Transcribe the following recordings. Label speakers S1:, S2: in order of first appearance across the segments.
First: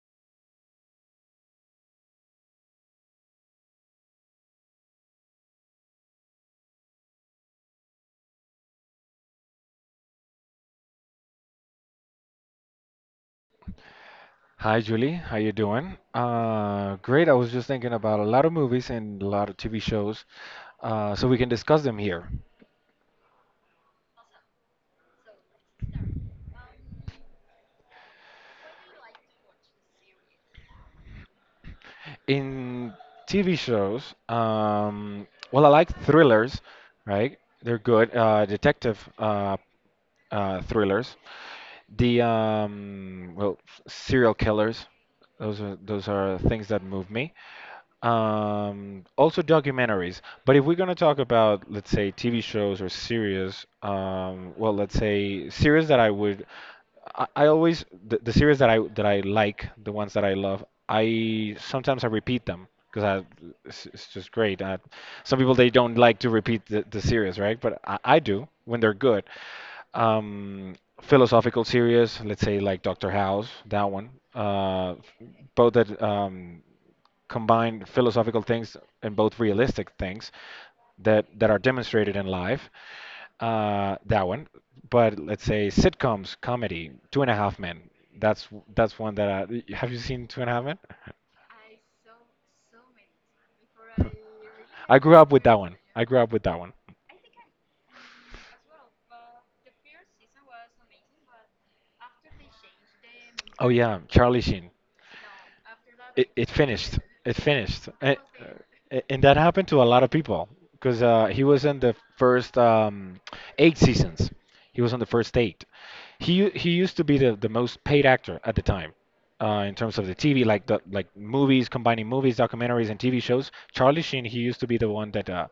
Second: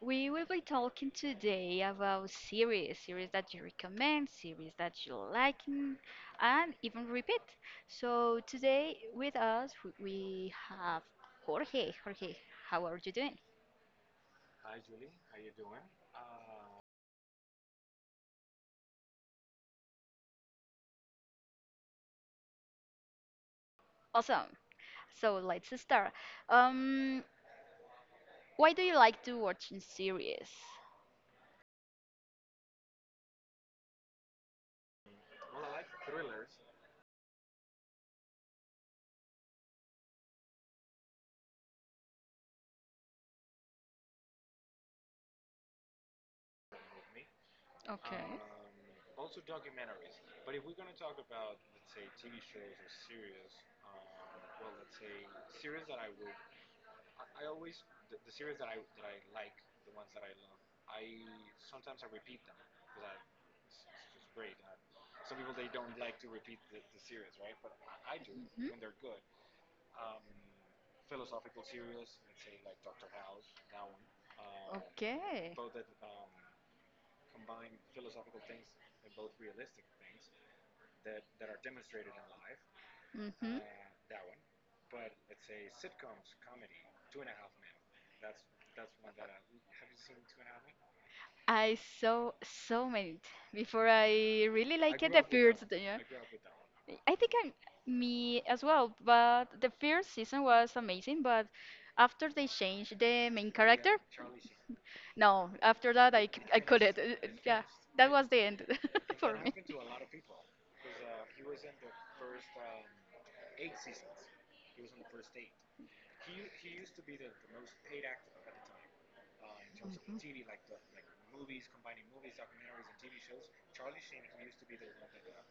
S1: We will be talking today about series that you recommend, series that you like, and even repeat. So today with us we have Jorge. Jorge, how are you doing?
S2: Hi, Julie. How you doing? Great. I was just thinking about a lot of movies and a lot of TV shows, so we can discuss them here.
S1: Awesome. So let's start. Um, why do you like to watch in series?
S2: In TV shows, well, I like thrillers, right? They're good. Detective thrillers. The well, serial killers. Those are things that move me.
S1: Okay.
S2: Also documentaries. But if we're gonna talk about, let's say, TV shows or series, well, let's say series that I would I always, the series that I like, the ones that I love, I sometimes I repeat them because it's just great. Some people they don't like to repeat the series, right? But I do when they're good. Um, philosophical series, let's say, like Doctor House, that one. Uh,
S1: Okay.
S2: both that combine philosophical things and both realistic things that are demonstrated in life.
S1: hmm
S2: That one. But let's say sitcoms, comedy, Two and a Half Men. That's that's one that I — have you seen Two and a Half Men?
S1: I saw so many before I really
S2: I
S1: like it.
S2: grew
S1: The
S2: up with that
S1: first,
S2: one.
S1: yeah.
S2: I grew up with that one.
S1: I think I'm Me as well, but the first season was amazing. But after they changed the main
S2: Oh
S1: character,
S2: yeah, Charlie Sheen.
S1: no, after that
S2: It, it
S1: I
S2: finished.
S1: couldn't.
S2: It
S1: Yeah,
S2: finished.
S1: that
S2: And,
S1: was the end
S2: uh, and
S1: for
S2: that
S1: me.
S2: happened to a lot of people because he was in the first eight seasons. He was on the first eight. He used to be the most paid actor at the time, in terms of the TV, like the like movies, combining movies, documentaries, and TV shows. Charlie Sheen, he used to be the one that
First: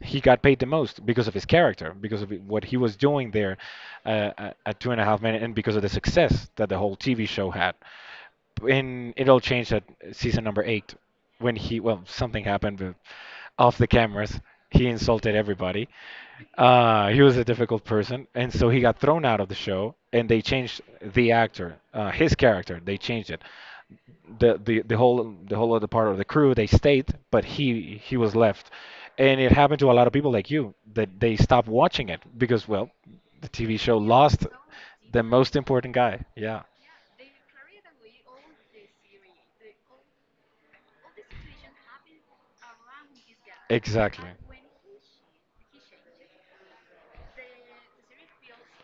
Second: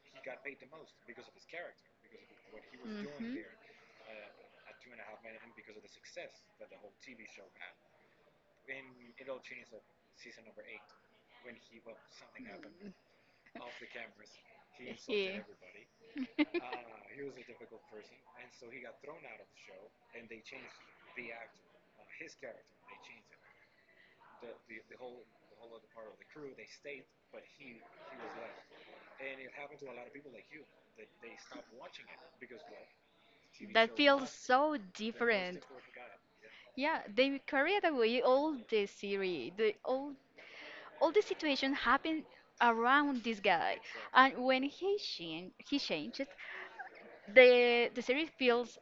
S2: he got paid the most because of his character, because of what he was doing
S1: Mhm.
S2: there, at Two and a Half Men, and because of the success that the whole TV show had. And it all changed at season number eight, when he, well, something happened, but off the cameras, he insulted
S1: He-
S2: everybody. He was a difficult person, and so he got thrown out of the show, and they changed the actor. His character, they changed it. The whole other part of the crew, they stayed, but he was left. And it happened to a lot of people like you, that they stopped watching it because, well, the TV
S1: that
S2: show
S1: feels
S2: lost
S1: so
S2: the most
S1: different.
S2: important guy. Yeah.
S1: Yeah, they carried away all the series, the all the situation happened around this guy,
S2: Exactly.
S1: and when he changed the series feels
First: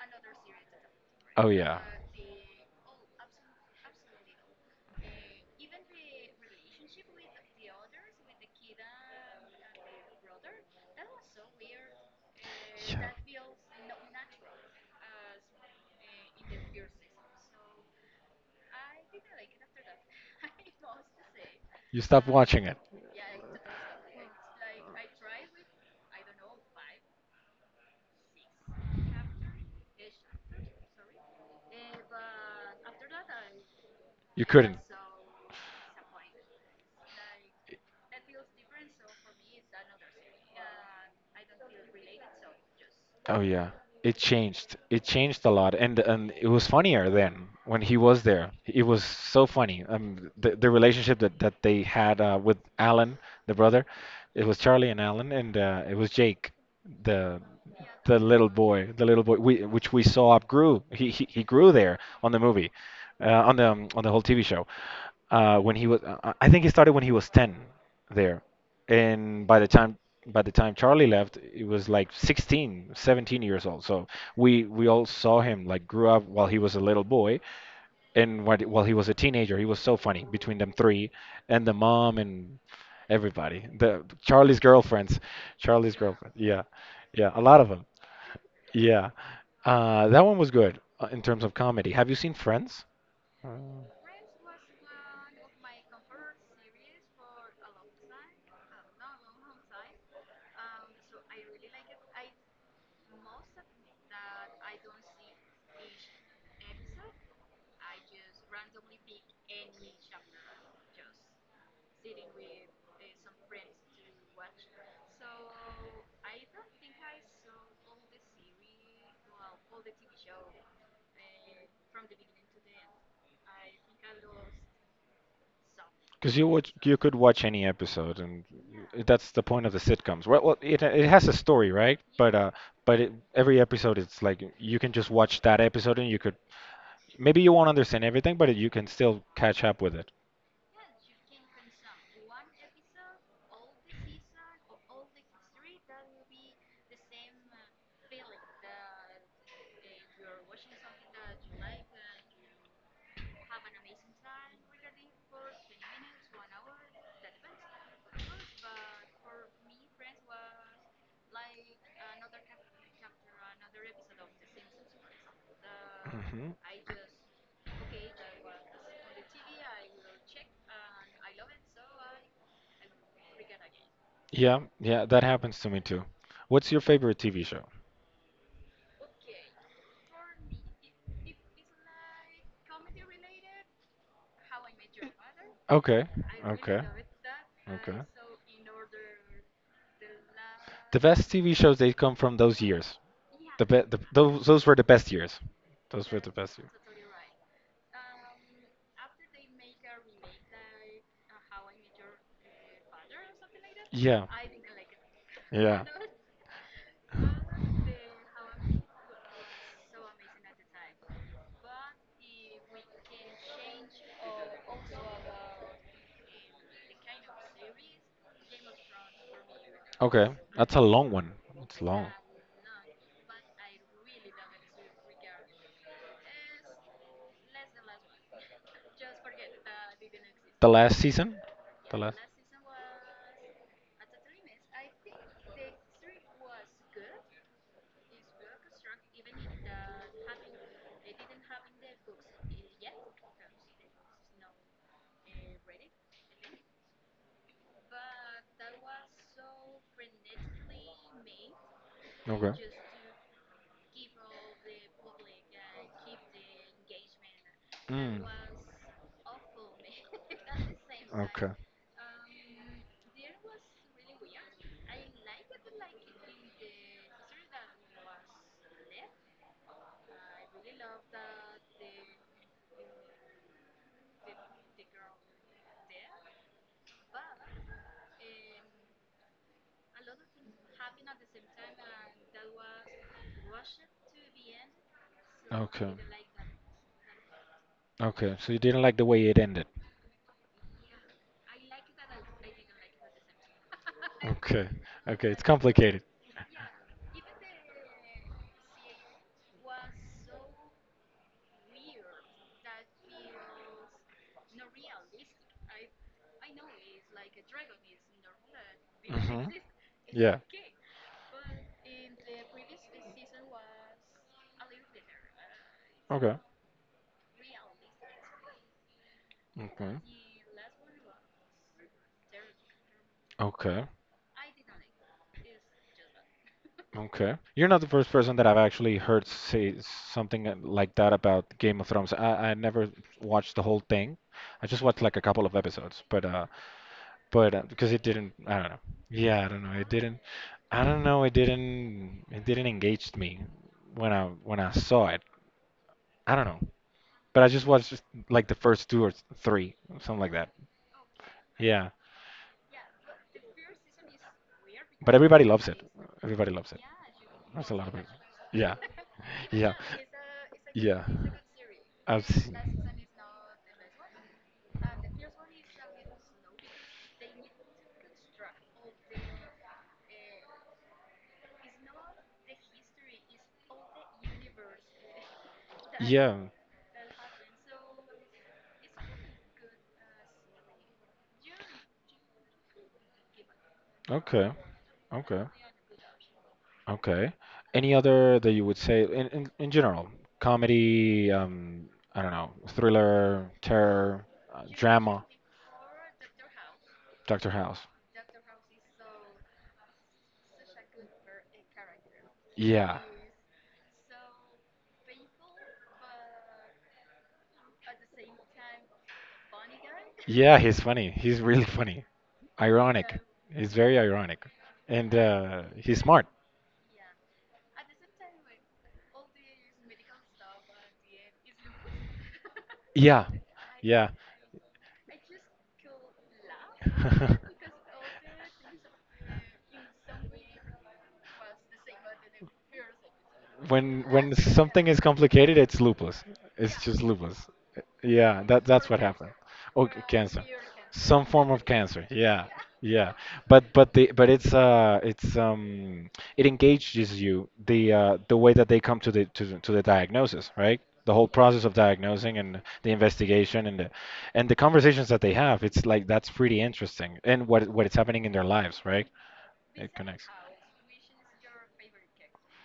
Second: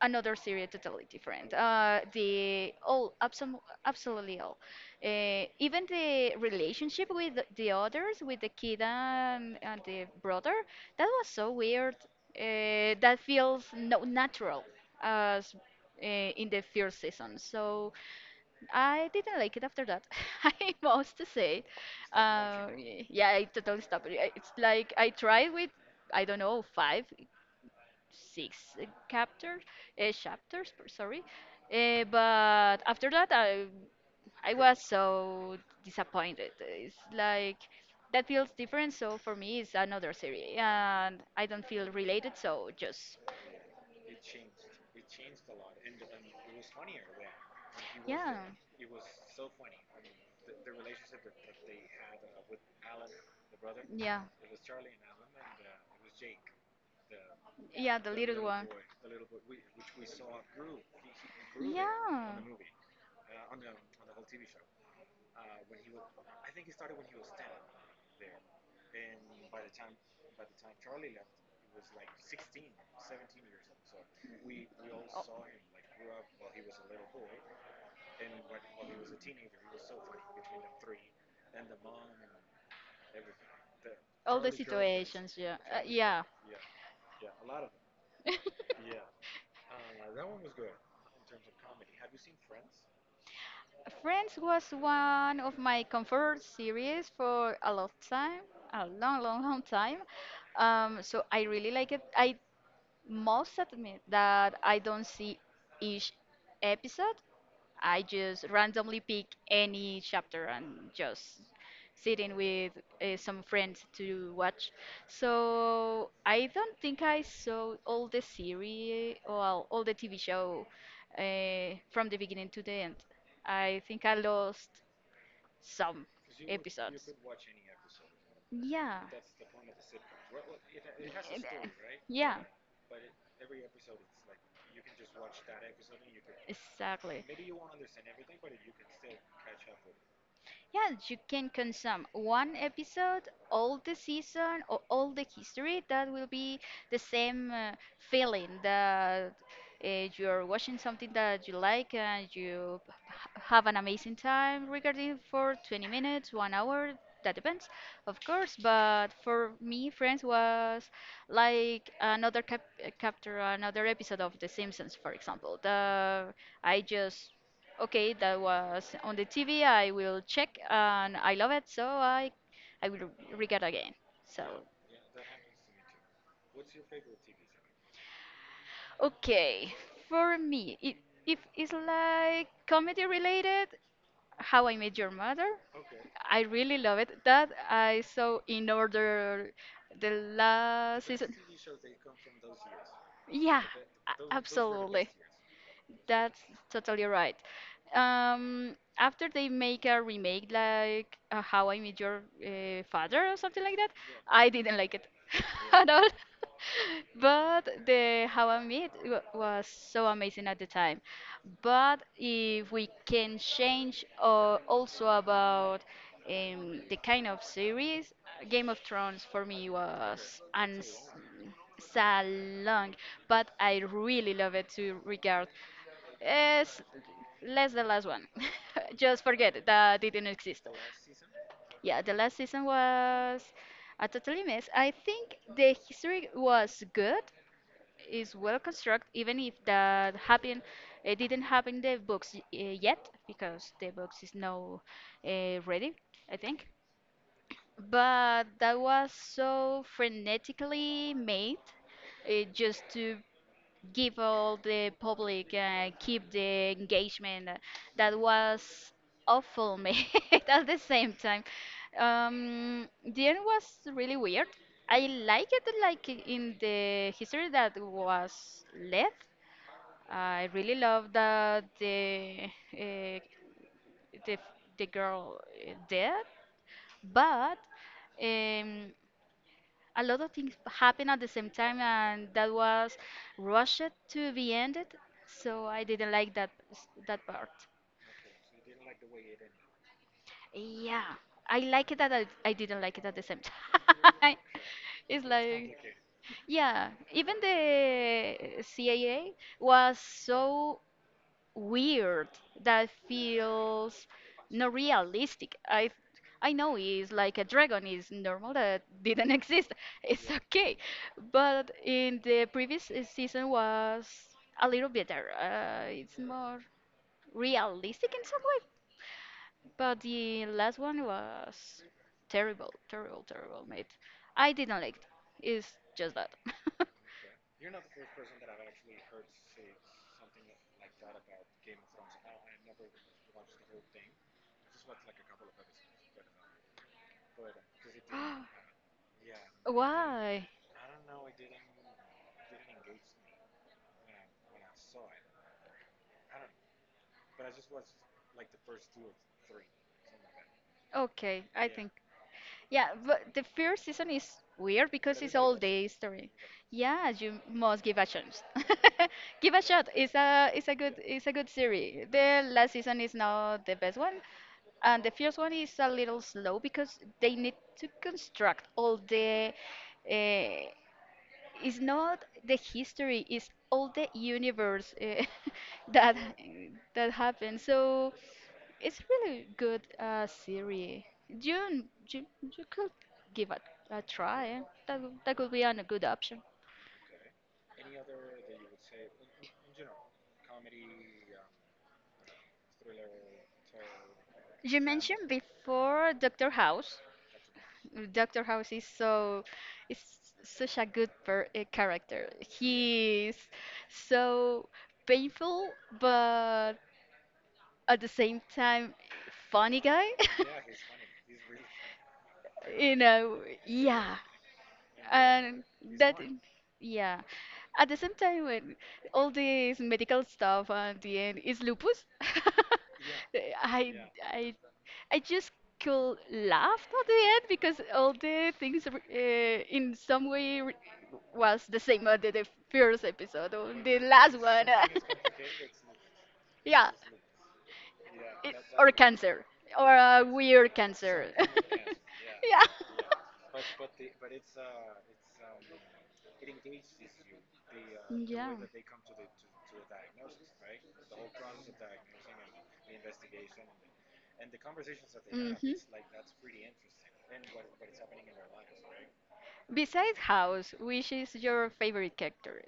S1: another series totally
S2: Oh
S1: different.
S2: yeah. Yeah.
S1: Absolutely all, even the relationship with the others, with the kid and the brother, that was so weird. That feels no natural as in the first season. So I didn't like it after that. I must say,
S2: You stopped watching
S1: uh,
S2: it.
S1: yeah, I totally stopped. It. It's like I tried with I don't know 5 6 sorry. But after that, I
S2: You
S1: I
S2: couldn't.
S1: was so disappointed. It's like that feels different. So for me, it's another series, and I don't feel related. So just
S2: Oh yeah, it changed. It changed a lot, and it was funnier then when he was
S1: yeah,
S2: there. It was so funny. The relationship that they had, with Alan, the brother.
S1: yeah,
S2: It was Charlie and Alan, and it was Jake, the
S1: yeah, the
S2: the
S1: little
S2: little
S1: one.
S2: boy, the little boy — we, which we saw upgrew. He grew there
S1: Yeah.
S2: on the movie, on the whole TV show. When he was, I think he started when he was 10 there, and by the time Charlie left, it was like 16, 17 years old. So we all saw him like grew up while he was a little boy, and while he was a teenager. He was so funny between them three, and the mom and everybody, the
S1: All the
S2: Charlie's girlfriends.
S1: situations, yeah,
S2: Charlie's
S1: yeah.
S2: girlfriend, yeah, yeah, a lot of them, yeah. That one was good, in terms of comedy. Have you seen Friends?
S1: Friends was one of my comfort series for a long time, a long, long, long time. So I really like it I Most admit that I don't see each episode. I just randomly pick any chapter and just sitting with some friends to watch. So I don't think I saw all the series, well, all the TV show from the beginning to the end. I think I lost some
S2: Because you watch, you
S1: episodes.
S2: could watch any episode, and
S1: Yeah.
S2: that's the point of the sitcoms. Well, it has a story, right?
S1: Yeah,
S2: But it, every episode, it's like you can just watch that episode, and you could —
S1: exactly.
S2: maybe you won't understand everything, but you can still catch up with it.
S1: Yeah, you can consume one episode, all the season, or all the history. That will be the same feeling that uh, you're watching something that you like and have an amazing time regarding for 20 minutes, one hour. That depends, of course. But for me, Friends was like another chapter, another episode of The Simpsons, for example. The
S2: Hmm.
S1: I just Okay, that was on the TV. I will check and I love it, so I will re it again.
S2: Yeah,
S1: So,
S2: yeah, that happens to me too. What's your favorite TV show?
S1: okay, for me, it, if it's like comedy related, How I Met Your Mother,
S2: Okay,
S1: I really
S2: okay,
S1: love it. That I
S2: okay.
S1: saw in order the
S2: The
S1: last season.
S2: best TV shows, they come from those years.
S1: Yeah,
S2: The, be- the those were the
S1: absolutely.
S2: best years. Those were the
S1: That's
S2: best years.
S1: totally right. After they make a remake like How I Met Your Father or something like that,
S2: Yeah.
S1: I didn't like it
S2: Yeah.
S1: at all. But the How I Met was so amazing at the time. But if we can change also about the kind of series, Game of Thrones for me
S2: Okay,
S1: was
S2: that's a long one. It's long.
S1: so long, but I really love it to regard. It's less the last one. Just forget it, that didn't exist.
S2: The last season? The
S1: Yeah, the
S2: last?
S1: last season was a totally mess. I think the history was good, is well constructed, even if that happened, it didn't happen in the books yet because the books is now ready, I think. But that was so frenetically made,
S2: Okay.
S1: just to give all the public keep the engagement that
S2: Mm.
S1: was awful mate. At the same time
S2: Okay.
S1: um, the end was really weird I Like it like in the history that was left. I really love that uh, the, the girl dead, but um, a lot of things happened at the same time, and that was rushed to be ended. So I
S2: Okay.
S1: didn't like that that part.
S2: Okay. So you didn't like the way it ended.
S1: Yeah, I like it that I didn't like it at the same time.
S2: Okay.
S1: It's
S2: Okay. It's
S1: like,
S2: complicated.
S1: yeah, even the CAA was so weird, that feels not realistic. I know it's like a dragon is normal that didn't
S2: Mhm.
S1: exist. It's
S2: Yeah.
S1: okay, but in the previous season was a little better. It's
S2: Okay.
S1: more realistic in some way,
S2: Okay.
S1: but the last one was terrible, mate.
S2: Okay.
S1: I didn't like it. It's just that.
S2: Okay. You're not the first person that I've actually heard say something like that about Game of Thrones. I never watched the whole thing. I just watched like a couple of episodes, but because it didn't, I don't know. Yeah, I don't know. It didn't —
S1: Why?
S2: I don't know. It didn't engage me when I saw it. I don't know. But I just watched like the first two or three, something like that.
S1: Okay, I think.
S2: Yeah.
S1: Yeah, but the first season is weird
S2: But
S1: because it's
S2: everybody
S1: all
S2: loves it.
S1: day story.
S2: Everybody loves it.
S1: Yeah, you
S2: There's a
S1: must
S2: lot of
S1: give a
S2: people.
S1: chance.
S2: Yeah,
S1: Give a
S2: yeah,
S1: shot. It's a good
S2: yeah.
S1: it's a good series.
S2: I've
S1: The
S2: seen.
S1: last season is not the best one, and the first one is a little slow because they need to construct all the uh, it's not the history, it's all the universe, eh, that
S2: Yeah.
S1: that happened. So it's really good series. You could give it a try,
S2: Okay.
S1: eh? That
S2: Okay.
S1: could be a good option.
S2: Okay. Any other that you would say in general? Comedy, I don't know, thriller, terror,
S1: You
S2: drama,
S1: mentioned before Doctor House.
S2: Dr. House.
S1: Doctor House is so is such a good character.
S2: Yeah.
S1: He is so painful, but at the same time funny guy.
S2: Yeah, he's funny. He's really funny.
S1: You
S2: Ironic.
S1: know,
S2: He's very
S1: yeah.
S2: ironic. And
S1: And
S2: he's
S1: that,
S2: smart.
S1: yeah. At the same time, when all this medical stuff at the end is lupus.
S2: Yeah.
S1: I,
S2: Yeah.
S1: I, I just could laugh at the end because all the things in some way was the same as the first episode or the
S2: When
S1: last one.
S2: something is complicated, it's lupus. It's
S1: yeah
S2: just lupus. Yeah, that
S1: I
S2: that's what happened.
S1: Cancer.
S2: Oh,
S1: Or a
S2: cancer.
S1: weird is.
S2: Some
S1: Cancer.
S2: form
S1: Something.
S2: of cancer. Yeah,
S1: Yeah,
S2: yeah. But it's it engages you the way that they come to the to the diagnosis, right? The whole process of diagnosing and the investigation and the conversations that they
S1: hmm.
S2: have. It's like that's pretty interesting, and what is happening in their lives, right? It
S1: Besides
S2: connects.
S1: House, which is your favorite character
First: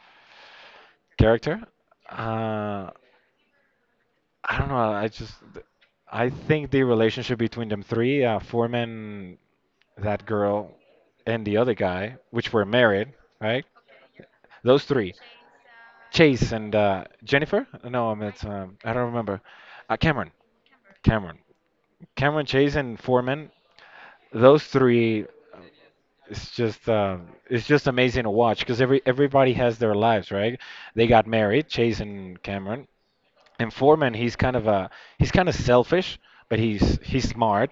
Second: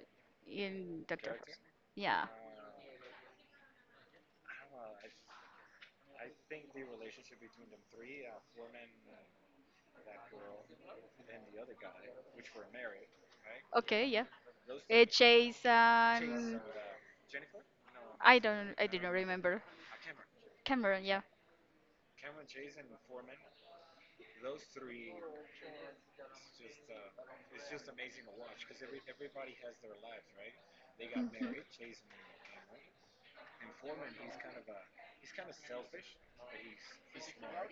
S1: in?
S2: Character?
S1: Yeah.
S2: Uh, I don't know. I just I think the relationship between them three, Foreman, that girl, and the other guy, which were married, right?
S1: Okay, yeah.
S2: Those
S1: Two,
S2: three —
S1: Chase
S2: Chase
S1: and
S2: and Jennifer. No, I
S1: I
S2: meant,
S1: don't
S2: I don't remember.
S1: remember.
S2: Cameron.
S1: Cameron, yeah.
S2: Cameron, Cameron, Chase and Foreman, those three — it's just it's just amazing to watch, because everybody has their lives, right? They got married,
S1: Hmm.
S2: Chase and Cameron, and Foreman. He's kind of selfish, but he's smart.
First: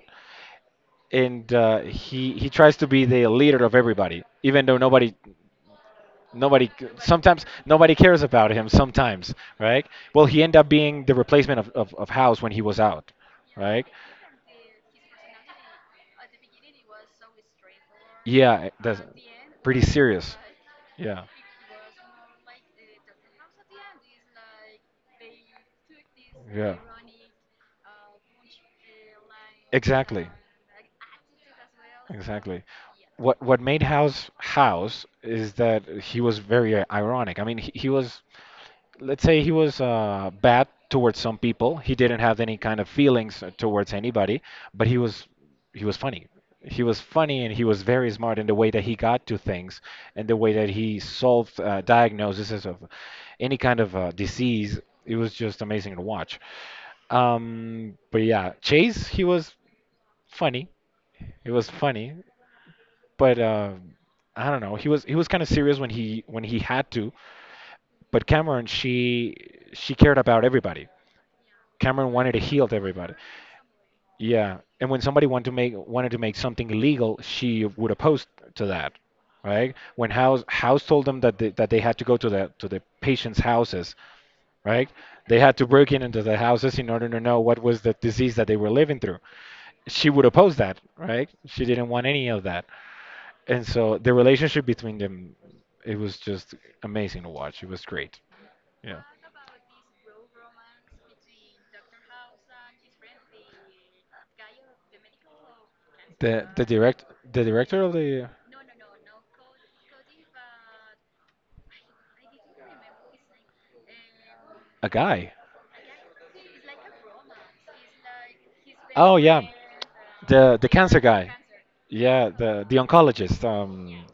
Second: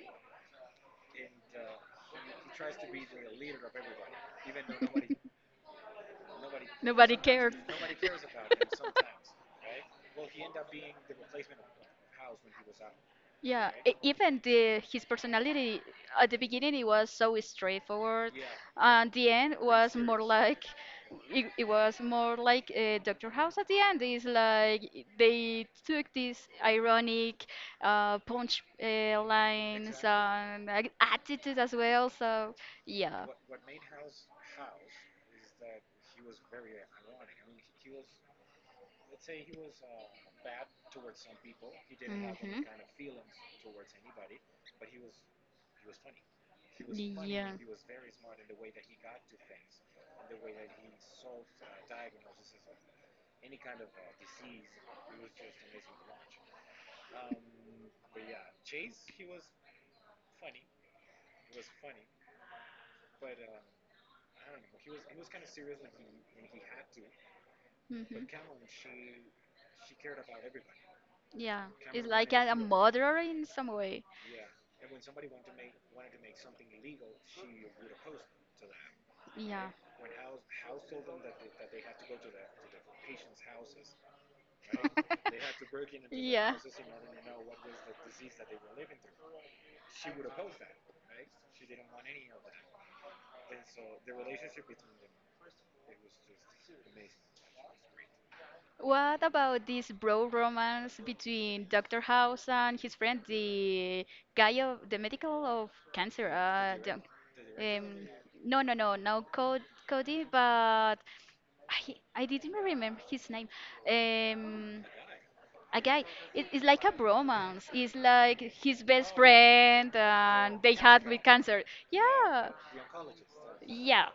S2: And he tries to be the leader of everybody, even though nobody. Nobody.
S1: Nobody
S2: Sometimes
S1: cares.
S2: nobody
S1: Nobody cares
S2: cares about
S1: about him
S2: him.
S1: sometimes.
S2: Sometimes, right? Well, he ended up being the replacement of House when he was out,
S1: Yeah, right?
S2: right?
S1: Even the his personality at the beginning it was so straightforward, yeah,
S2: Yeah, that's
S1: and the end pretty
S2: pretty
S1: was more serious.
S2: serious.
S1: Like
S2: Yeah,
S1: it was more like Doctor House at the end. Is like they took these
S2: yeah.
S1: ironic punch lines. Exactly.
S2: Exactly.
S1: And like, attitude as well. So
S2: Exactly.
S1: yeah.
S2: What made House House is that he was very ironic. I mean, he was — let's say he was bad towards some people. He didn't have any
S1: Hmm.
S2: kind of feelings towards anybody, but he was funny. He was funny,
S1: Yeah.
S2: and he was very smart in the way that he got to things, and the way that he solved diagnoses of any kind of disease. It was just amazing to watch. But yeah, Chase, he was funny. It was funny, but I don't know. He was kind of serious when he had to,
S1: Hmm.
S2: but Cameron, she cared about everybody.
S1: Yeah. It's
S2: Cameron
S1: like
S2: wanted to
S1: a
S2: heal everybody.
S1: murderer in some way.
S2: Yeah, and when somebody wanted to make something illegal, she would oppose to that,
S1: Yeah.
S2: right? When House told them that they had to go to the patients' houses, right? They had to break in into the
S1: Yeah.
S2: houses in order to know what was the disease that they were living through. She would oppose that, right? She didn't want any of that. And so the relationship between them, it was just amazing to watch. It was great. Yeah.
S1: What about this bro romance between Dr. House and his friend, the guy of the medical of cancer?
S2: The the direct the director of
S1: Um,
S2: the,
S1: no, Cody, Cody, but I didn't remember his name. Um,
S2: a guy.
S1: a guy. It's like a bromance. It's like his best
S2: Oh yeah,
S1: friend,
S2: the
S1: and
S2: the
S1: they
S2: cancer
S1: had with
S2: guy.
S1: cancer.
S2: Yeah,
S1: Yeah,
S2: the oncologist. Um,
S1: yeah.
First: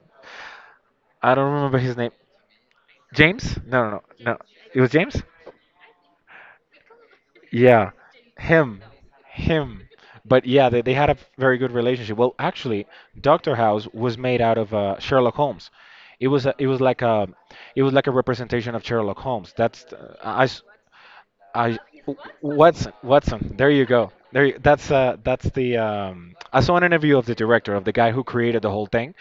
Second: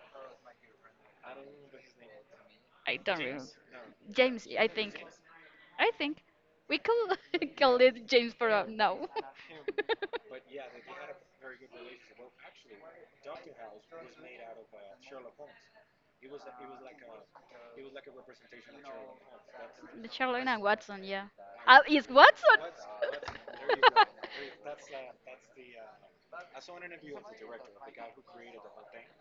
S2: I don't remember his name.
S1: I don't remember.
S2: James? No, no, no, no.
S1: James, I
S2: It was
S1: think.
S2: James.
S1: I think we could call
S2: Yeah,
S1: it James for
S2: him,
S1: now.
S2: him. But yeah, they had a very good relationship. Well, actually, Doctor House was made out of Sherlock Holmes. It was a, it was like a it was like a representation of Sherlock Holmes. That's
S1: The
S2: I, I
S1: Sherlock
S2: s-
S1: and Watson, yeah.
S2: I-
S1: Is Watson?
S2: Watson, Watson. There you go. There, you, that's the. I saw an interview of the director of the guy who created the whole thing,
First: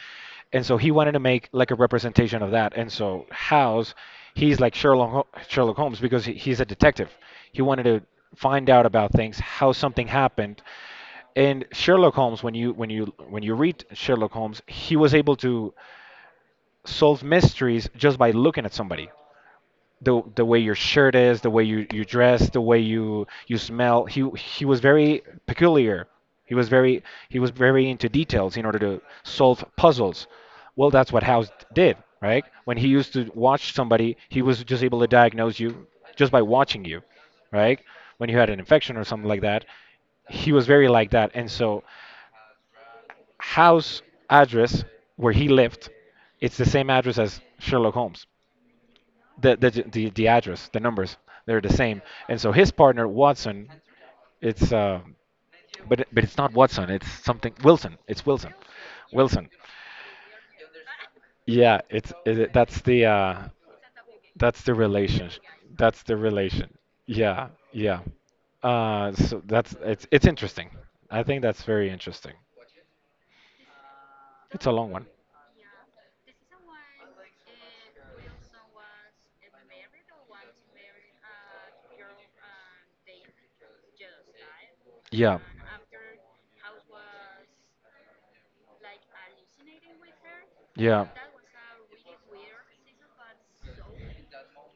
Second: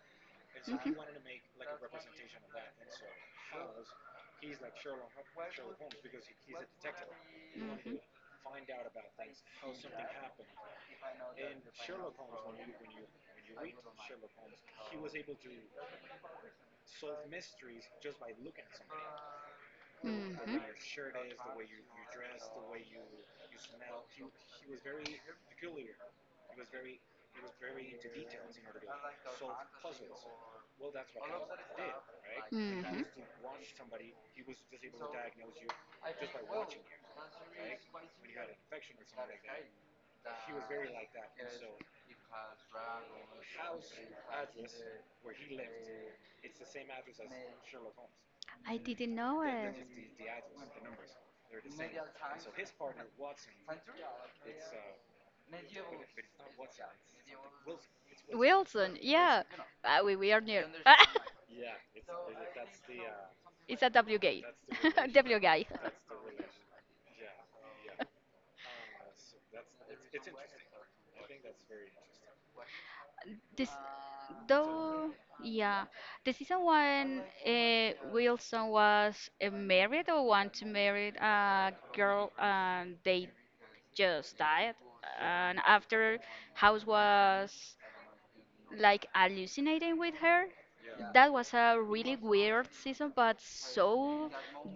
S2: and so he
S1: Mhm.
S2: wanted to make like a representation of that. And so House, he's like Sherlock Holmes because he's a detective. He wanted to find out about things, how something happened. And Sherlock Holmes, when you read Sherlock Holmes, he was able to solve mysteries just by looking at somebody, the
S1: Mhm.
S2: way your shirt is, the way you dress, the way you smell. He was very
S1: Mhm.
S2: peculiar. He was very he was very into details in order to solve puzzles. Well, that's what House did, right? When he
S1: Hmm.
S2: used to watch somebody, he was just able to diagnose you just by watching you, right? When you had an infection or something like that, he was very like that. And so House, address where he lived, it's the same address as Sherlock Holmes.
S1: I didn't know
S2: the
S1: it.
S2: the the, the address, the numbers, they're the same. And so his partner Watson, it's but it's not Watson. It's something Wilson. It's Wilson,
S1: Wilson, yeah.
S2: Wilson.
S1: We are near.
S2: Yeah,
S1: It's a W guy.
S2: that's the relation.
S1: W guy.
S2: That's the relation. Yeah, yeah. So that's it's interesting. I think that's very interesting.
S1: This,
S2: It's a long one.
S1: though, yeah. The season one, Wilson was married or want to marry a girl, and they just died.
S2: Yeah.
S1: And after, House was like hallucinating with her,
S2: Yeah.
S1: that was a really weird season, but so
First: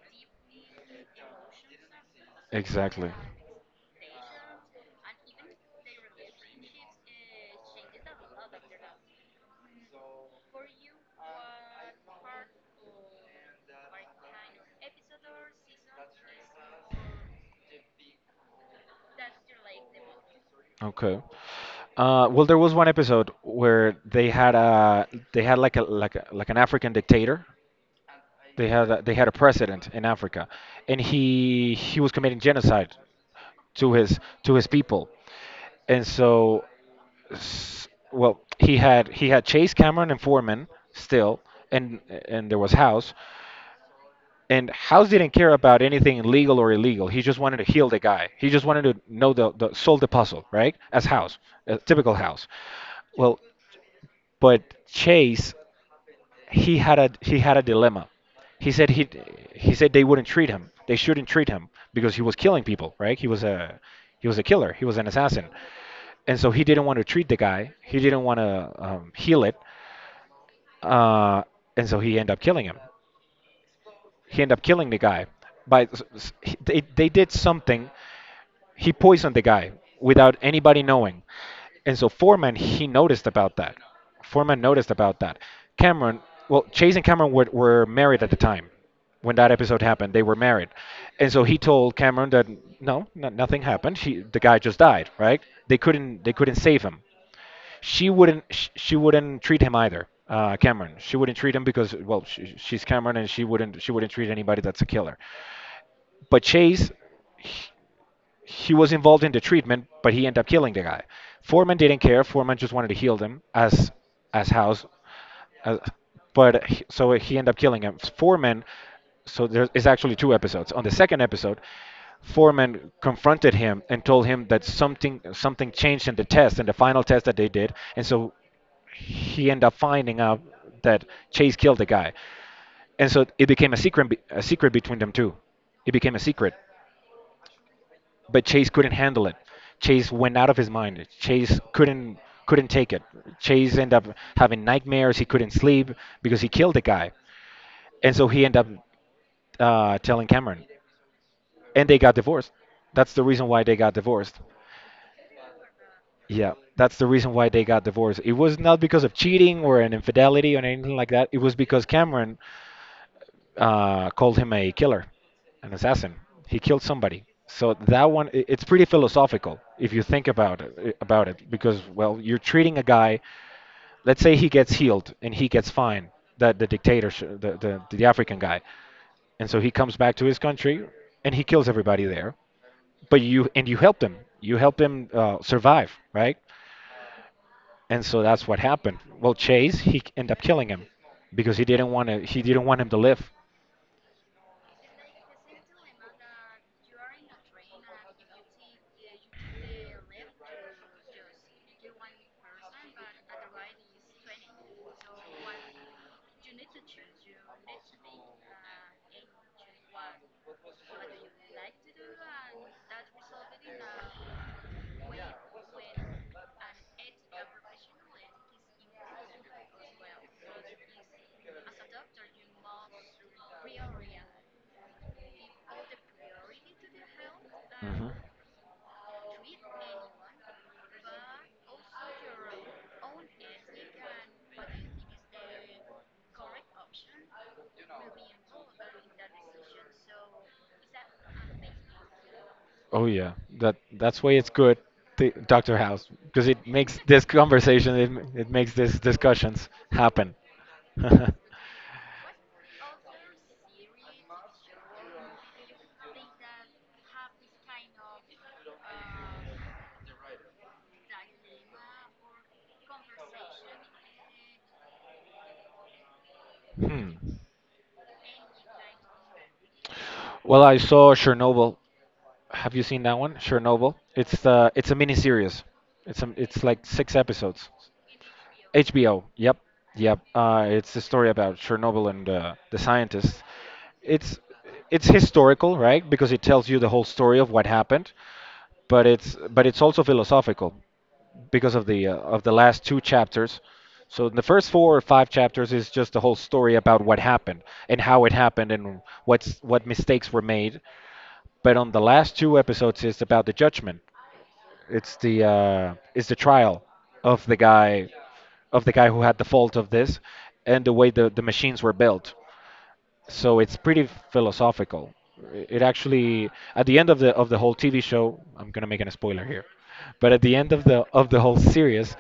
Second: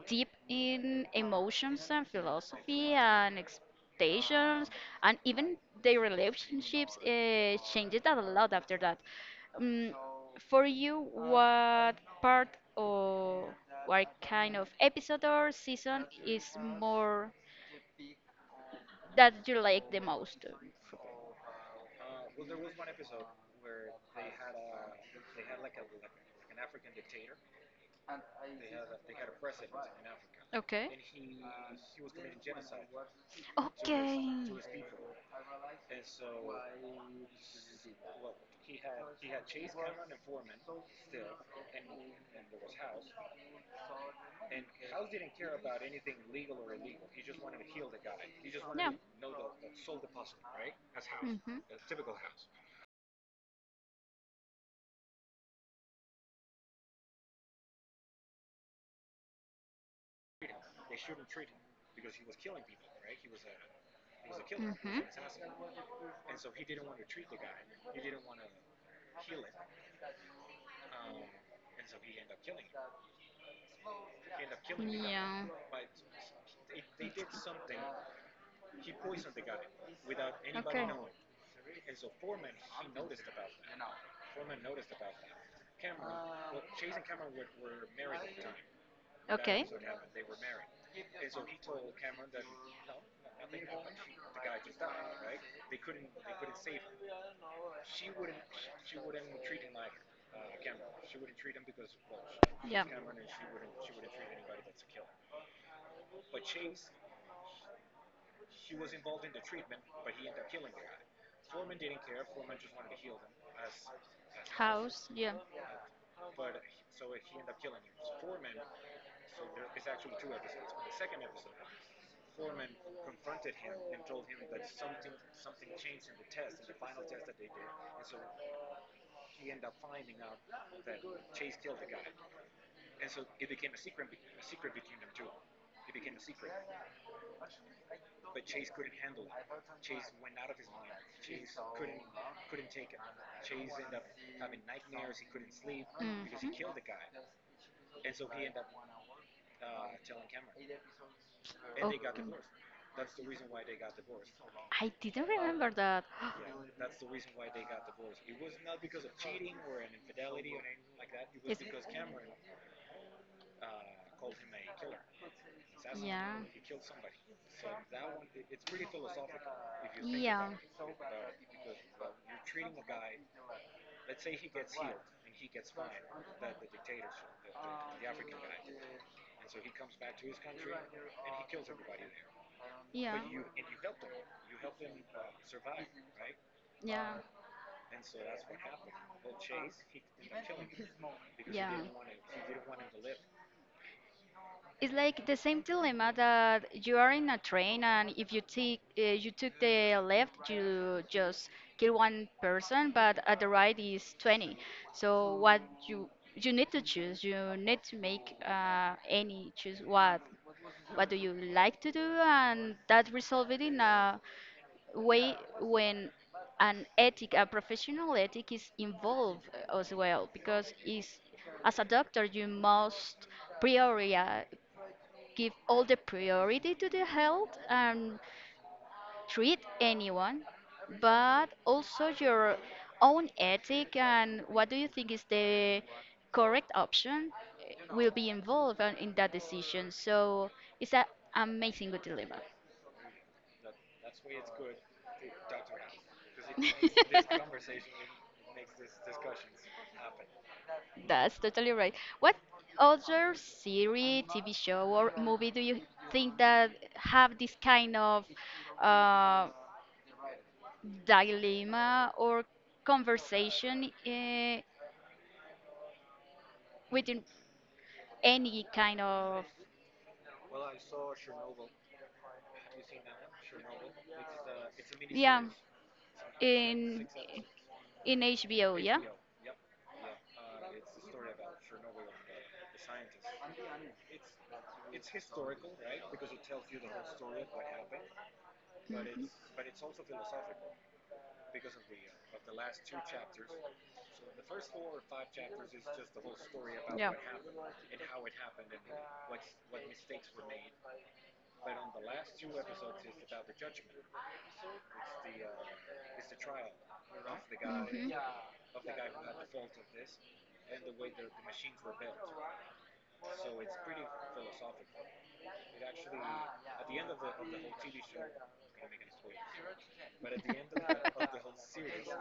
S1: deep in emotions and philosophy
S2: Exactly.
S1: and expectations, and even their relationships changed a lot after that. Um, for you, what part or what kind of episode or season is more that you like the most?
S2: Okay. Well, there was one episode where they had a they had like a like a, like an African dictator. They had a president in Africa,
S1: Okay.
S2: and he was committing genocide to his
S1: Okay.
S2: to his people, and so well, he had Chase, Cameron, and Foreman still, and there was House, and House didn't care about anything legal or illegal. He just wanted to heal the guy. He just wanted to know the solve the puzzle, right? As House,
S1: Mhm.
S2: a typical House. Well, but Chase, he had a dilemma. He said he he said they wouldn't treat him. They shouldn't treat him because he was killing people, right? He was a killer. He was an assassin, and so he didn't want to treat the guy. He didn't want to heal it, uh, and so he ended up killing him. He ended up
S1: Guy.
S2: killing the guy.
S1: Yeah.
S2: By s- s- he- they did something. He poisoned the guy without anybody knowing. And so Foreman, he noticed about that. Foreman noticed about that. Cameron, well, Chase and Cameron were married at the time when that episode happened. They were married. And so he told Cameron that no, no, nothing happened. She, the guy just died, right? They couldn't save him. She wouldn't treat him either. Cameron, she wouldn't treat him because, well, she's Cameron and she wouldn't treat anybody that's a killer. But Chase, he was involved in the treatment, but he ended up killing the guy. Foreman didn't care. Foreman just wanted to heal them as House,
S1: Yeah.
S2: as, so he ended up killing him. Foreman. So there is actually two episodes. On the second episode, Foreman confronted him and told him that something changed in the test, in the final test that they did, and so he ended up finding out that Chase killed the guy, and so it became a secret between them two. It became a secret, but Chase couldn't handle it. Chase went out of his mind. Chase couldn't take it. Chase ended up having nightmares. He couldn't sleep because he
S1: Mhm.
S2: killed the guy, and so he ended up telling Cameron, and
S1: Oh,
S2: they got
S1: mm,
S2: divorced. That's the reason why they got divorced.
S1: I didn't remember that.
S2: Yeah, that's the reason why they got divorced. It was not because of cheating or an infidelity or anything like that. It was because Cameron called him a killer, an assassin.
S1: Yeah.
S2: He killed somebody. So that one, it's pretty philosophical if you think
S1: Yeah.
S2: about it, because, well, you're treating a guy. Let's say he gets healed and he gets fine, the dictator, the African guy, and so he comes back to his country and he kills everybody there. But you helped him. You helped him survive, right?
S1: Yeah.
S2: And so that's what happened. Well, Chase, he ended up killing him because he
S1: Yeah.
S2: didn't want to. He didn't want him to live.
S1: Yeah. It's like the same dilemma that you are in a train, and if you take you took the left, you just kill one person, but at the right is 20. So what you you need to choose, you need to make any choose what do you like to do, and that resolve it in a way when an ethic, a professional ethic is involved, eh, as well, because is as a doctor you must priori give all the priority to the health
S2: Mhm.
S1: and treat anyone, but also your own ethic and what do you think is the correct option, eh, will be involved in that decision. So it's an amazing good dilemma.
S2: Oh yeah, that's why it's good, Doctor House, because it makes this conversation, it makes these discussions happen. Hmm.
S1: That's totally right. What other series, TV show, or movie do you think that have this kind of uh, dilemma or conversation within any kind of?
S2: Well, I saw Chernobyl. Have you seen that one? Chernobyl. It's a mini
S1: Yeah,
S2: series. It's like
S1: in
S2: six episodes.
S1: in HBO? Yeah.
S2: HBO. Yep. Yep. It's the story about Chernobyl and the scientists. It's it's historical, right? Because it tells you the whole story of what happened, but
S1: Mhm.
S2: it's also philosophical because of the last two chapters. So the first four or five chapters is just the whole story about
S1: Yeah.
S2: what happened and how it happened and what mistakes were made. But on the last two episodes, it's about the judgment. It's the trial of the guy
S1: Mhm.
S2: of the guy who had the fault of this and the way the machines were built, so it's pretty philosophical. It actually, at the end of the whole TV show, I'm gonna make an spoiler here, but at the end of the whole series,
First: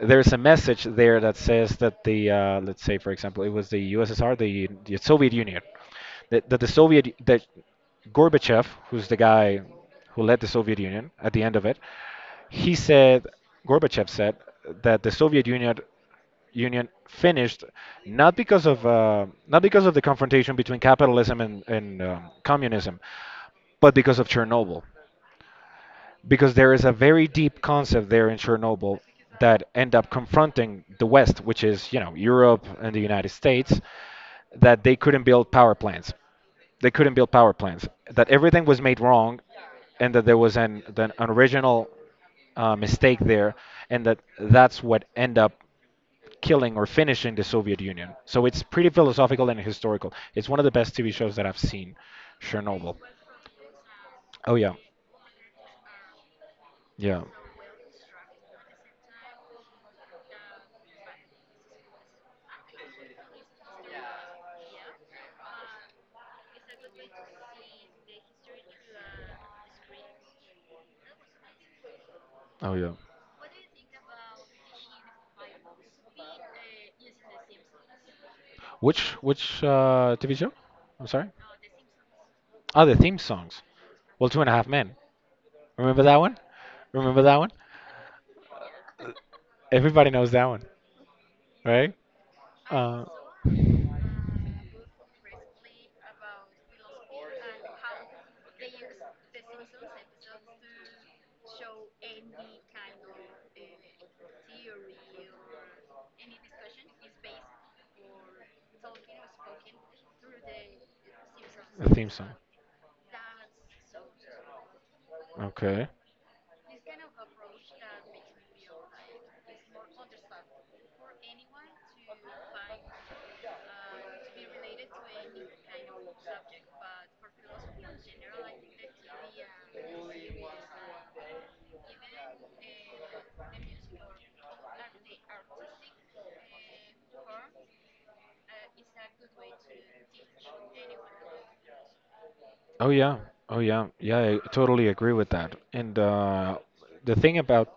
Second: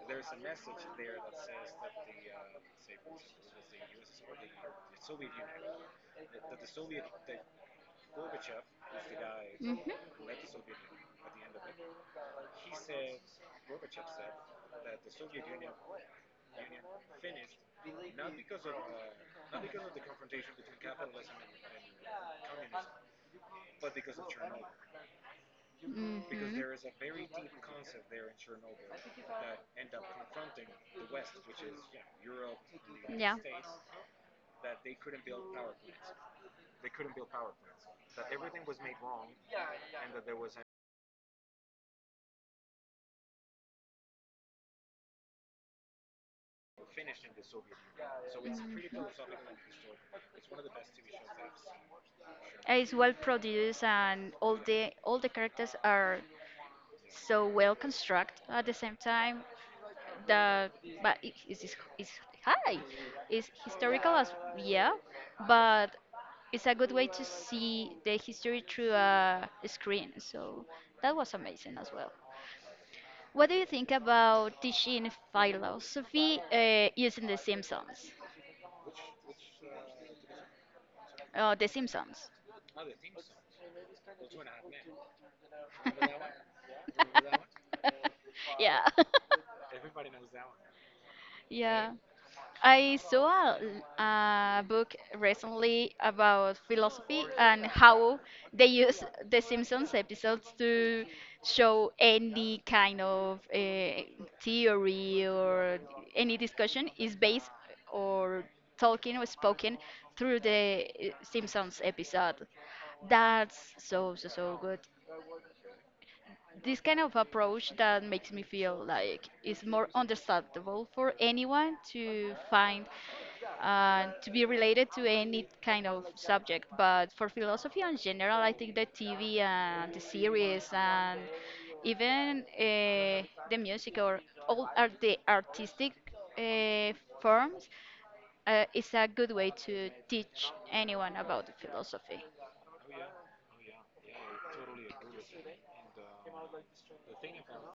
S2: there's a message there that says that the let's say, for example, it was the USSR, the Soviet Union. That
S1: Is.
S2: Gorbachev, who's the guy who led the Soviet Union at the end of it, he said, Gorbachev said, that the Soviet Union finished not because of the confrontation between capitalism and communism, but because of Chernobyl,
S1: Mhm.
S2: because there is a
S1: Mhm.
S2: very deep concept there in Chernobyl that end up confronting the West, which is Europe and the United States, that they couldn't build power plants. They couldn't build power plants. That everything was made wrong, and that there was an original mistake there, and that's what end up killing or finishing the Soviet Union. So it's pretty philosophical and historical. It's one of the best TV shows that I've seen,
S1: It's
S2: Chernobyl.
S1: well produced and
S2: Oh yeah,
S1: all the characters are
S2: yeah,
S1: so well constructed at the same time. That but it is high it's historical as yeah but it's a good way to see the history through a screen, so that was amazing as well.
S2: oh yeah.
S1: What do you think about teaching philosophy using the Simpsons?
S2: Which TV show? I'm sorry.
S1: Oh, the Simpsons.
S2: Ah, the theme songs. Well, Two and a Half Men. Remember that one? Remember that one?
S1: Yeah.
S2: Everybody knows that one,
S1: Yeah,
S2: right?
S1: I saw a, a book recently about philosophy and how they use the Simpsons episodes
S2: Uh,
S1: to show any kind of theory or any discussion is based or talking or spoken through the Simpsons
S2: The theme song.
S1: episode. That's so, so, so good.
S2: Okay.
S1: This kind of approach that makes me feel like it's more understandable for anyone to find to be related to any kind of subject. But for philosophy in general, I think the TV and the series and even the music or all art, the artistic uh, forms is a good way to teach anyone about philosophy.
S2: Oh yeah. Oh yeah. Yeah, I totally agree with that. And the thing about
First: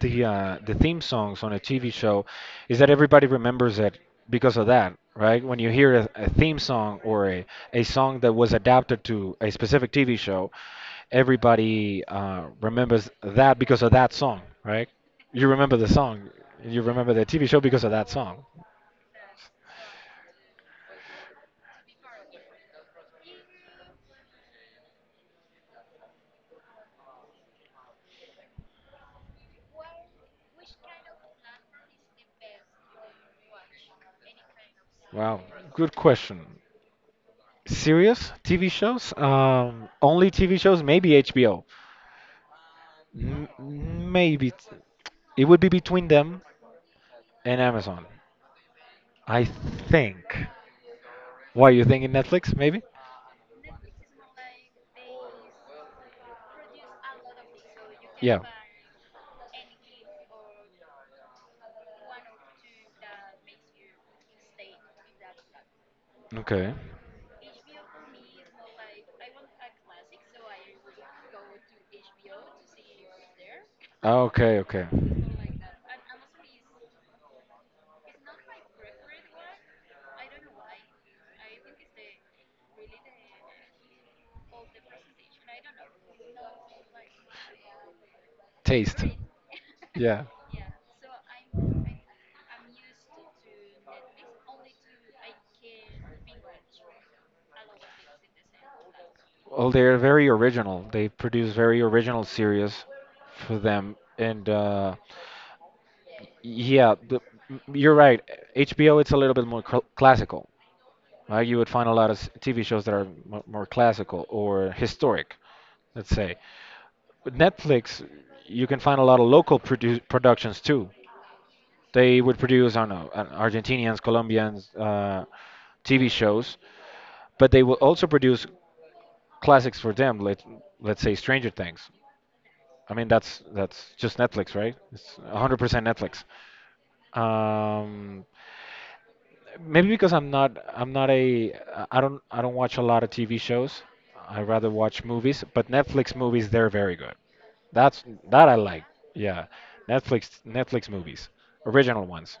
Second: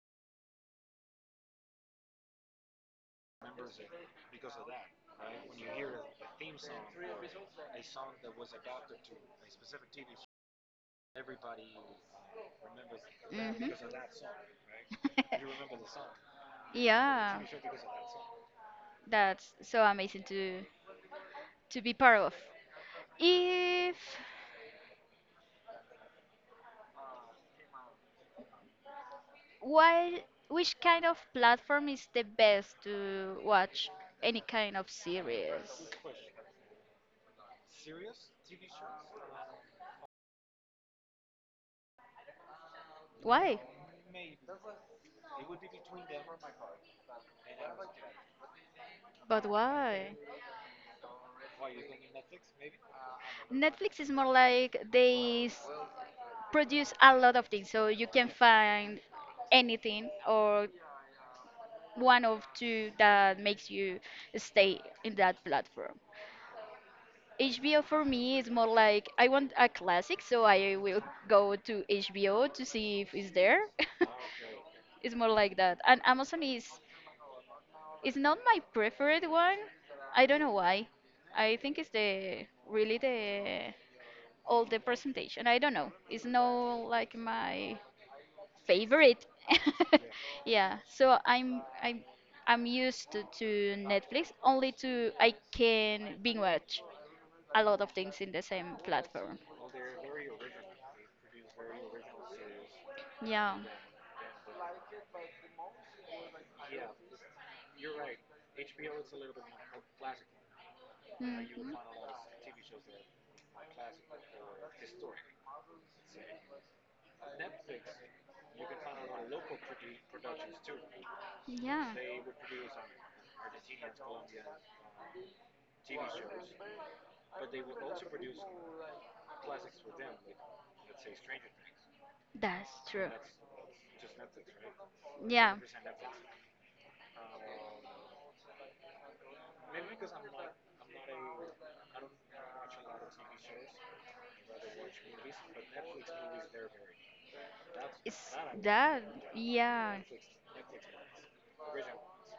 S2: the theme songs on a TV show is that everybody remembers it because of that, right? When you hear a theme song or a song that was adapted to a specific TV show, everybody remembers that
S1: Mhm.
S2: because of that song, right? You remember the song, you remember the
S1: Yeah,
S2: TV show because of that song.
S1: that's so amazing to be part of. If which kind of platform is the best to watch any kind of
S2: Wow,
S1: series?
S2: good question. Serious TV shows? Only TV shows? Maybe HBO.
S1: Why?
S2: maybe t- it would be between them and Amazon, I
S1: But why?
S2: think. Why you thinking Netflix? Maybe?
S1: Netflix is more like they produce a lot of things, so you can
S2: Yeah.
S1: find anything or one of two that makes you stay in that platform.
S2: Okay.
S1: HBO for me is more like I want a classic, so I will go to HBO to see if it's there.
S2: Ah, okay. Okay.
S1: It's more like that. And Amazon is it's not my preferred one. I don't know why. I think it's the really the all the presentation. I don't know. It's not like my
S2: Taste.
S1: favorite.
S2: Yeah.
S1: Yeah. So I'm used to Netflix only to I can binge watch a lot of things in the same platform.
S2: Well, they're very original. They produce very original series
S1: Yeah.
S2: for them, and yeah, you're right. HBO, it's a little bit more cl classical. Right? You would
S1: Mhm.
S2: find a lot of TV shows that are m more classical or historic, let's say. With Netflix, you can find a lot of local productions too.
S1: Yeah.
S2: They would produce, I don't know, Argentinians, Colombians, TV shows, but they will also produce classics for them, let's say Stranger Things.
S1: That's
S2: I mean,
S1: true.
S2: that's just Netflix, right? It's
S1: Yeah.
S2: 100% Netflix. Um, maybe because I'm not a I don't watch a lot of TV shows. I rather watch movies, but Netflix movies they're very good. That's
S1: Is
S2: that I like.
S1: that
S2: Yeah,
S1: yeah.
S2: Netflix movies, original ones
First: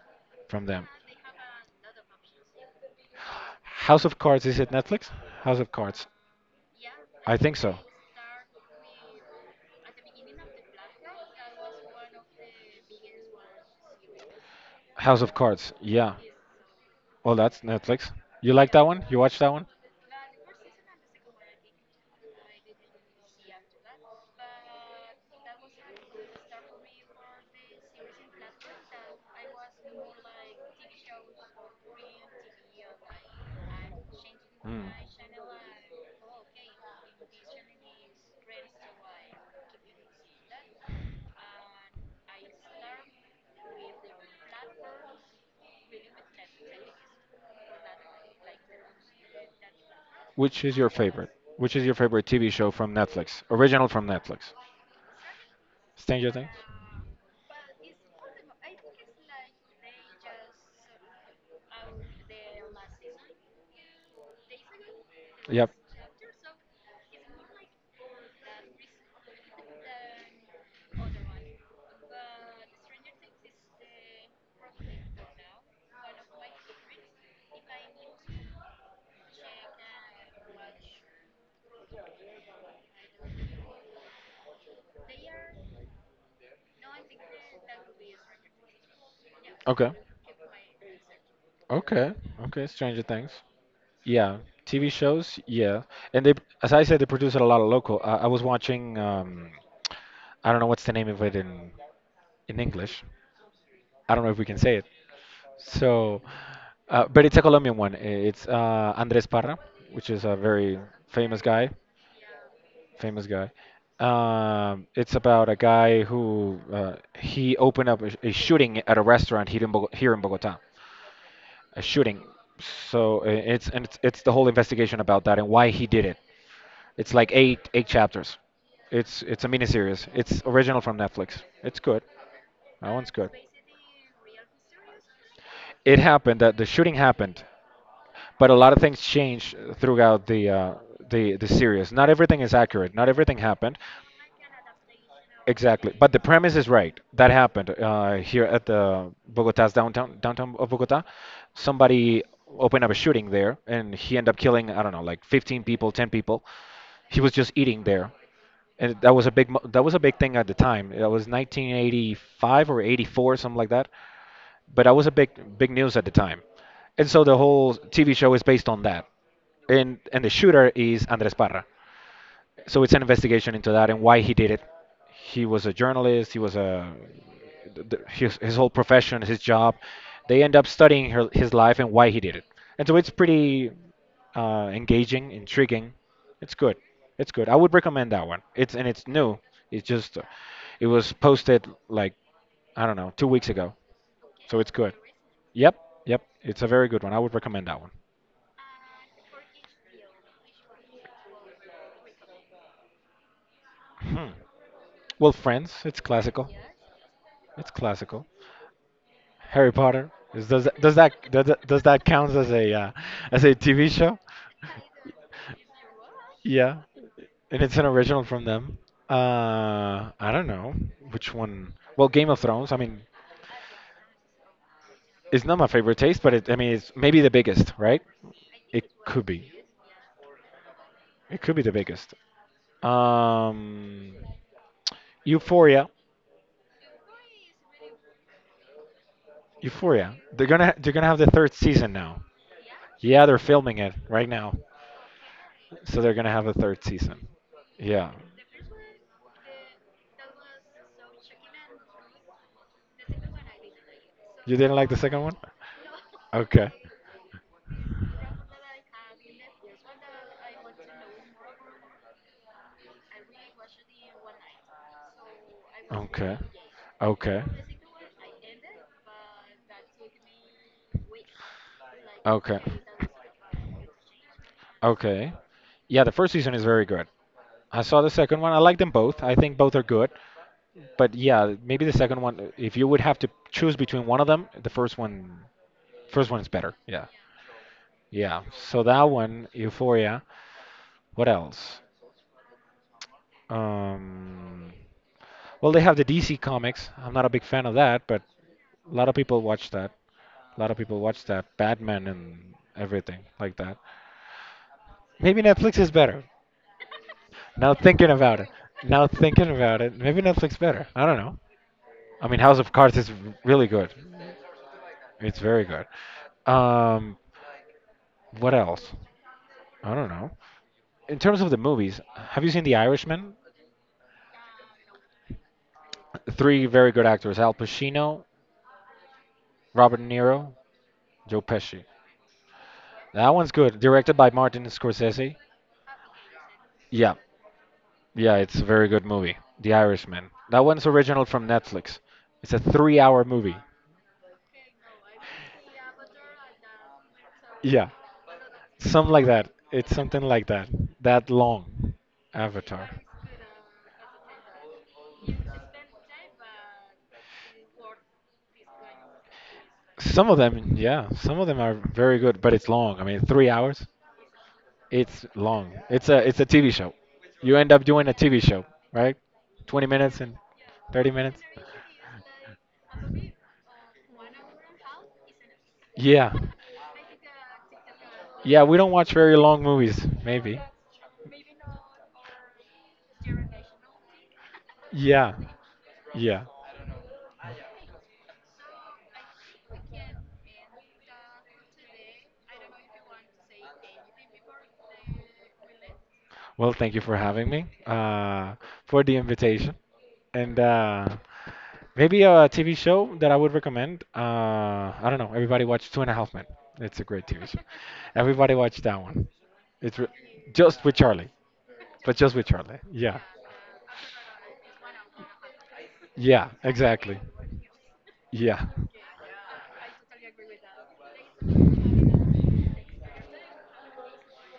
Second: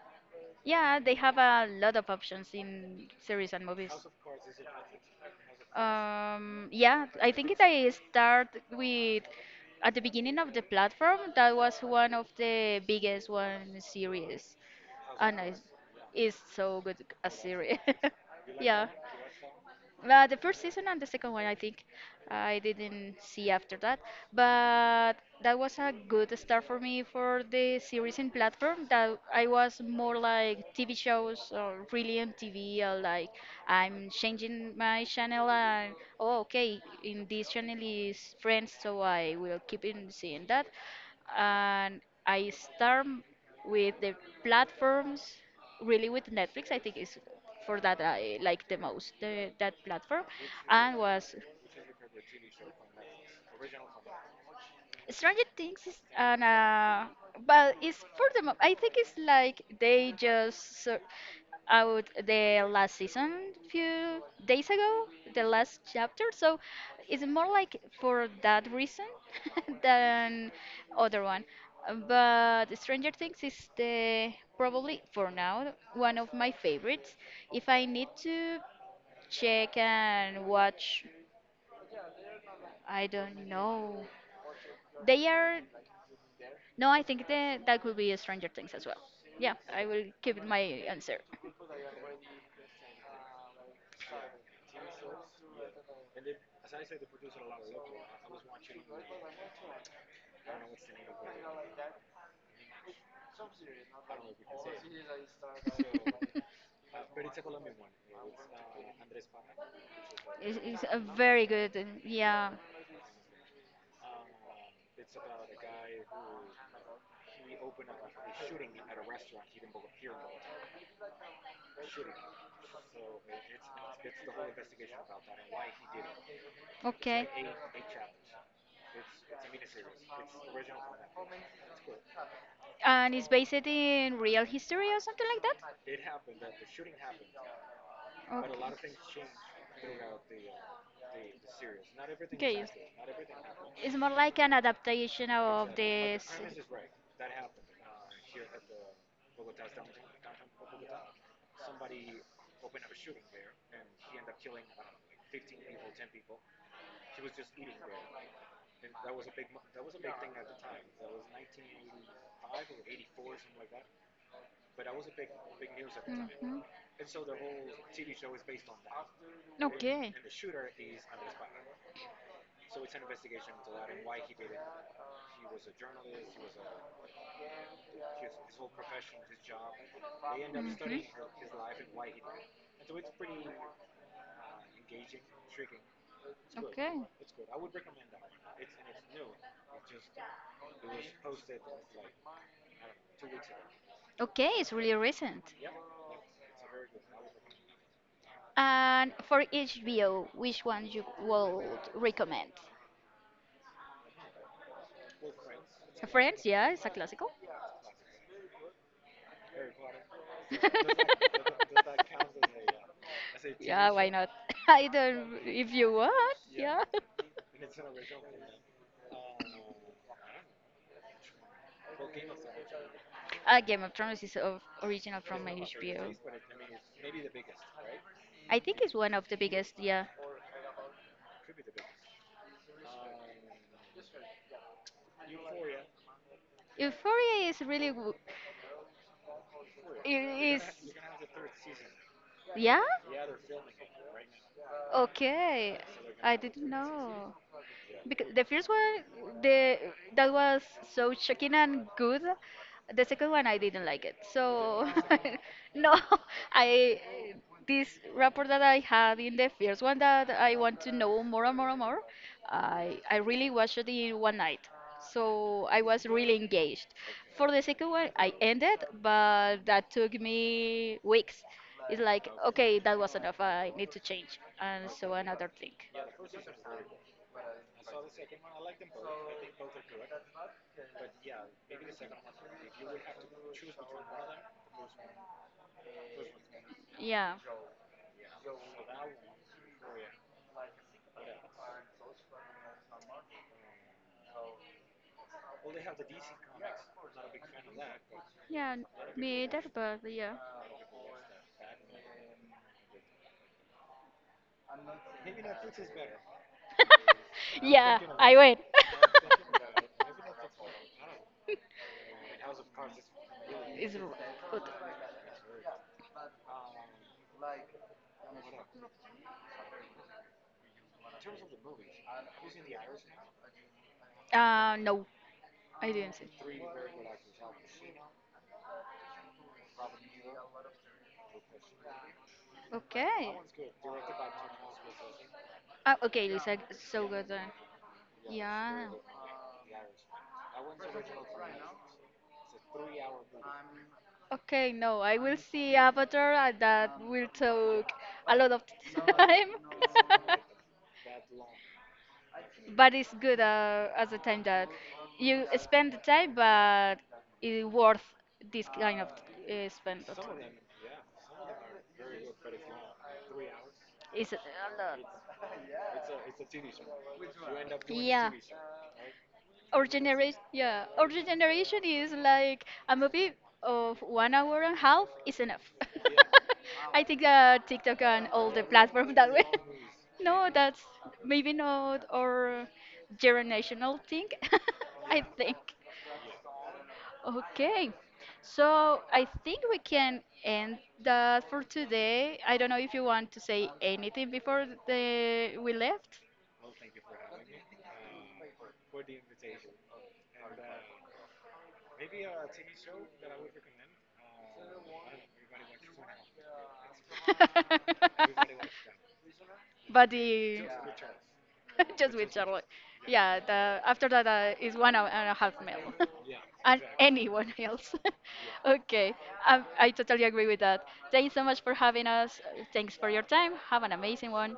S2: from them.
S1: Yeah, they have a lot of options in series and movies.
S2: House of Cards, is it Netflix? House of Cards.
S1: Yeah, I
S2: I think
S1: think
S2: so.
S1: they start with at the beginning of the platform. That was one of the biggest one series,
S2: House of
S1: and
S2: Cards. Yeah.
S1: it's so good a
S2: Well, that's
S1: series.
S2: Netflix. You like that
S1: Yeah.
S2: one? You watch that one?
S1: The first season and the second one, I think I didn't see after that, but that was a good start for me for the series and platform. That I was more like TV shows or really on TV, or like I'm changing my channel and oh, okay, in this channel is Friends, so I will keep in seeing that. And I start with the platforms really
S2: Hmm.
S1: with Netflix, I think is for that I like the most the, that platform,
S2: Which is your
S1: and
S2: favorite?
S1: was
S2: Which is your favorite TV show from Netflix? Original from Netflix.
S1: Stranger Things is
S2: Stranger
S1: an
S2: Things?
S1: but it's for the I think it's like they just out the last season few days ago, the
S2: Yep.
S1: last chapter, so it's more like for that reason than other one. But Stranger Things is the probably for now one of my favorites if I need to check and watch. I don't know. They are. No, I think that could be Stranger Things as well. Yeah, I
S2: Okay.
S1: will keep my answer.
S2: Okay. Okay. Stranger Things. Yeah. TV shows. Yeah. And they, as I said, they produce a lot of local. I was watching. I don't know what's the name of it in English. I don't know if we can say it. So, but it's a Colombian one. It's Andres Parra, which is a
S1: it's,
S2: very
S1: it's a
S2: famous
S1: very
S2: guy.
S1: good. Yeah.
S2: Famous guy. It's about a guy who he opened up a shooting at a restaurant here in, here in Bogota. A shooting. So it's the whole investigation about that and why he did it. It's
S1: Okay.
S2: like eight chapters. It's a miniseries. It's original from Netflix. It's good. That one's
S1: And it's
S2: good.
S1: based in real history or something like that.
S2: It happened that the shooting happened, but a lot of things
S1: Okay.
S2: change throughout the series. Not everything is
S1: Okay. It's
S2: accurate. Not everything happened.
S1: it's more like an adaptation of
S2: Exactly, but the
S1: this.
S2: premise is right. That happened here at the Bogota's downtown of Bogota. Somebody opened up a shooting there, and he ended up killing, I don't know, like 15 people, 10 people. He was just eating there, and that was a big thing at the time. That was 1985 or 84, something like that. But that was a big news at the time,
S1: Mhm.
S2: and so the whole TV show is based on that, and
S1: Okay. Mhm.
S2: and the shooter is Andres Parra. So it's an investigation into that and why he did it. He was a journalist. He was a th- th- his whole profession, his job. They end up studying his life and why he did it. And so it's pretty engaging, intriguing. It's good.
S1: Okay.
S2: It's good. I would recommend that one. It's and it's new. It's just it was posted like, I don't know, 2 weeks ago,
S1: Okay,
S2: so it's
S1: it's
S2: good.
S1: really recent.
S2: Yep, yep. It's a very good one. I would recommend that one.
S1: And for HBO, which one you would recommend?
S2: Hmm. Well, Friends, it's
S1: Friends,
S2: classical.
S1: yeah, it's a classical.
S2: It's classical. Harry Potter. Does that count as a TV
S1: Yeah, why
S2: show?
S1: not? I don't, if you want,
S2: Yeah,
S1: yeah.
S2: and it's an original from them. I don't know which one. Well, Game of Thrones. I mean,
S1: Game of Thrones is of original
S2: it's
S1: from
S2: not my favorite
S1: HBO.
S2: taste, but I mean, it's maybe the biggest, right?
S1: I think it's one
S2: Could
S1: of the
S2: be.
S1: biggest. Yeah,
S2: It could be the biggest. Um, Euphoria.
S1: Euphoria is really
S2: Euphoria. They're
S1: it is.
S2: gonna they're gonna have the third season now.
S1: Yeah.
S2: Yeah, they're filming it right now,
S1: Okay.
S2: so they're gonna
S1: I
S2: have a
S1: didn't
S2: third season.
S1: know,
S2: Yeah.
S1: because the first one the that was so shocking and good. The second one I didn't like it, so
S2: You didn't like the second one?
S1: no,
S2: Okay.
S1: I this rapport that I had in the first one that I want to know more and more and more. I really watched it in one night, so I was really
S2: Okay.
S1: engaged.
S2: Okay.
S1: For the second one I ended, but that took me weeks. It's like
S2: Okay.
S1: okay, that was enough, I need to change and so
S2: Okay.
S1: another thing.
S2: Yeah, the first season is very good. I saw the second one. I like them both. I think both are good. But yeah, maybe the second one, if you would have to choose between one of them, the first one is better. Yeah.
S1: Yeah.
S2: Yeah. So that one, Euphoria. What else? Um, well, they have the DC comics. I'm not a big fan of that, but a lot of people watch that. A lot of people watch that. Batman and everything like that. Maybe Netflix is better. Now
S1: Yeah,
S2: thinking
S1: I
S2: about it.
S1: win.
S2: Now thinking about it. Maybe Netflix better. I don't know. I mean, House of Cards is really good.
S1: Is r- good.
S2: It's very good. Um, what else? I don't know. In terms of the movies, have you seen The Irishman?
S1: No, I didn't see.
S2: Three very good actors: Al Pacino, Robert De Niro, Joe Pesci.
S1: Okay.
S2: That one's good. Directed by Martin Scorsese.
S1: Ah, okay, Lisa, so
S2: Yeah,
S1: good then.
S2: yeah, it's a
S1: Yeah.
S2: very good movie. The Irishman. That one's original from Netflix. It's a three-hour movie.
S1: Okay, no, I will see Avatar and that will
S2: Yeah,
S1: take a lot of
S2: something like that.
S1: time.
S2: It's something like that. That long Avatar.
S1: But it's good as a time that you spend the time, but it's worth this kind of spend. Of
S2: Some of
S1: time.
S2: them, yeah, some of them are very good, but it's long. I mean, 3 hours.
S1: It's,
S2: It's long. It's a TV show. You end up doing a
S1: yeah.
S2: TV show, right? 20 minutes and
S1: Our
S2: 30 minutes.
S1: generation is like a movie of 1 hour and a half is enough.
S2: Yeah.
S1: I think that TikTok and all
S2: Yeah,
S1: the
S2: we don't watch
S1: platform that
S2: very
S1: way.
S2: long movies,
S1: No,
S2: maybe.
S1: that's maybe not our generational thing. I
S2: Yeah,
S1: think.
S2: yeah.
S1: Okay, so I think we can end that for today. I don't know if you want to say anything before the we left.
S2: Well, thank you for having me, for the invitation. And maybe a TV show that I would recommend. I don't know. Everybody watch Two and a Half Men. It's a great TV show. Everybody watch that one. It's re-
S1: But the
S2: just with Charlie, but
S1: just with
S2: just with
S1: Charlotte.
S2: Charlie. Yeah,
S1: Yeah, the after that is 1 hour and a half meal,
S2: yeah,
S1: and
S2: exactly.
S1: anyone else.
S2: Yeah.
S1: Okay, I totally agree with that. Thanks so much for having us. Thanks for your time. Have an amazing one.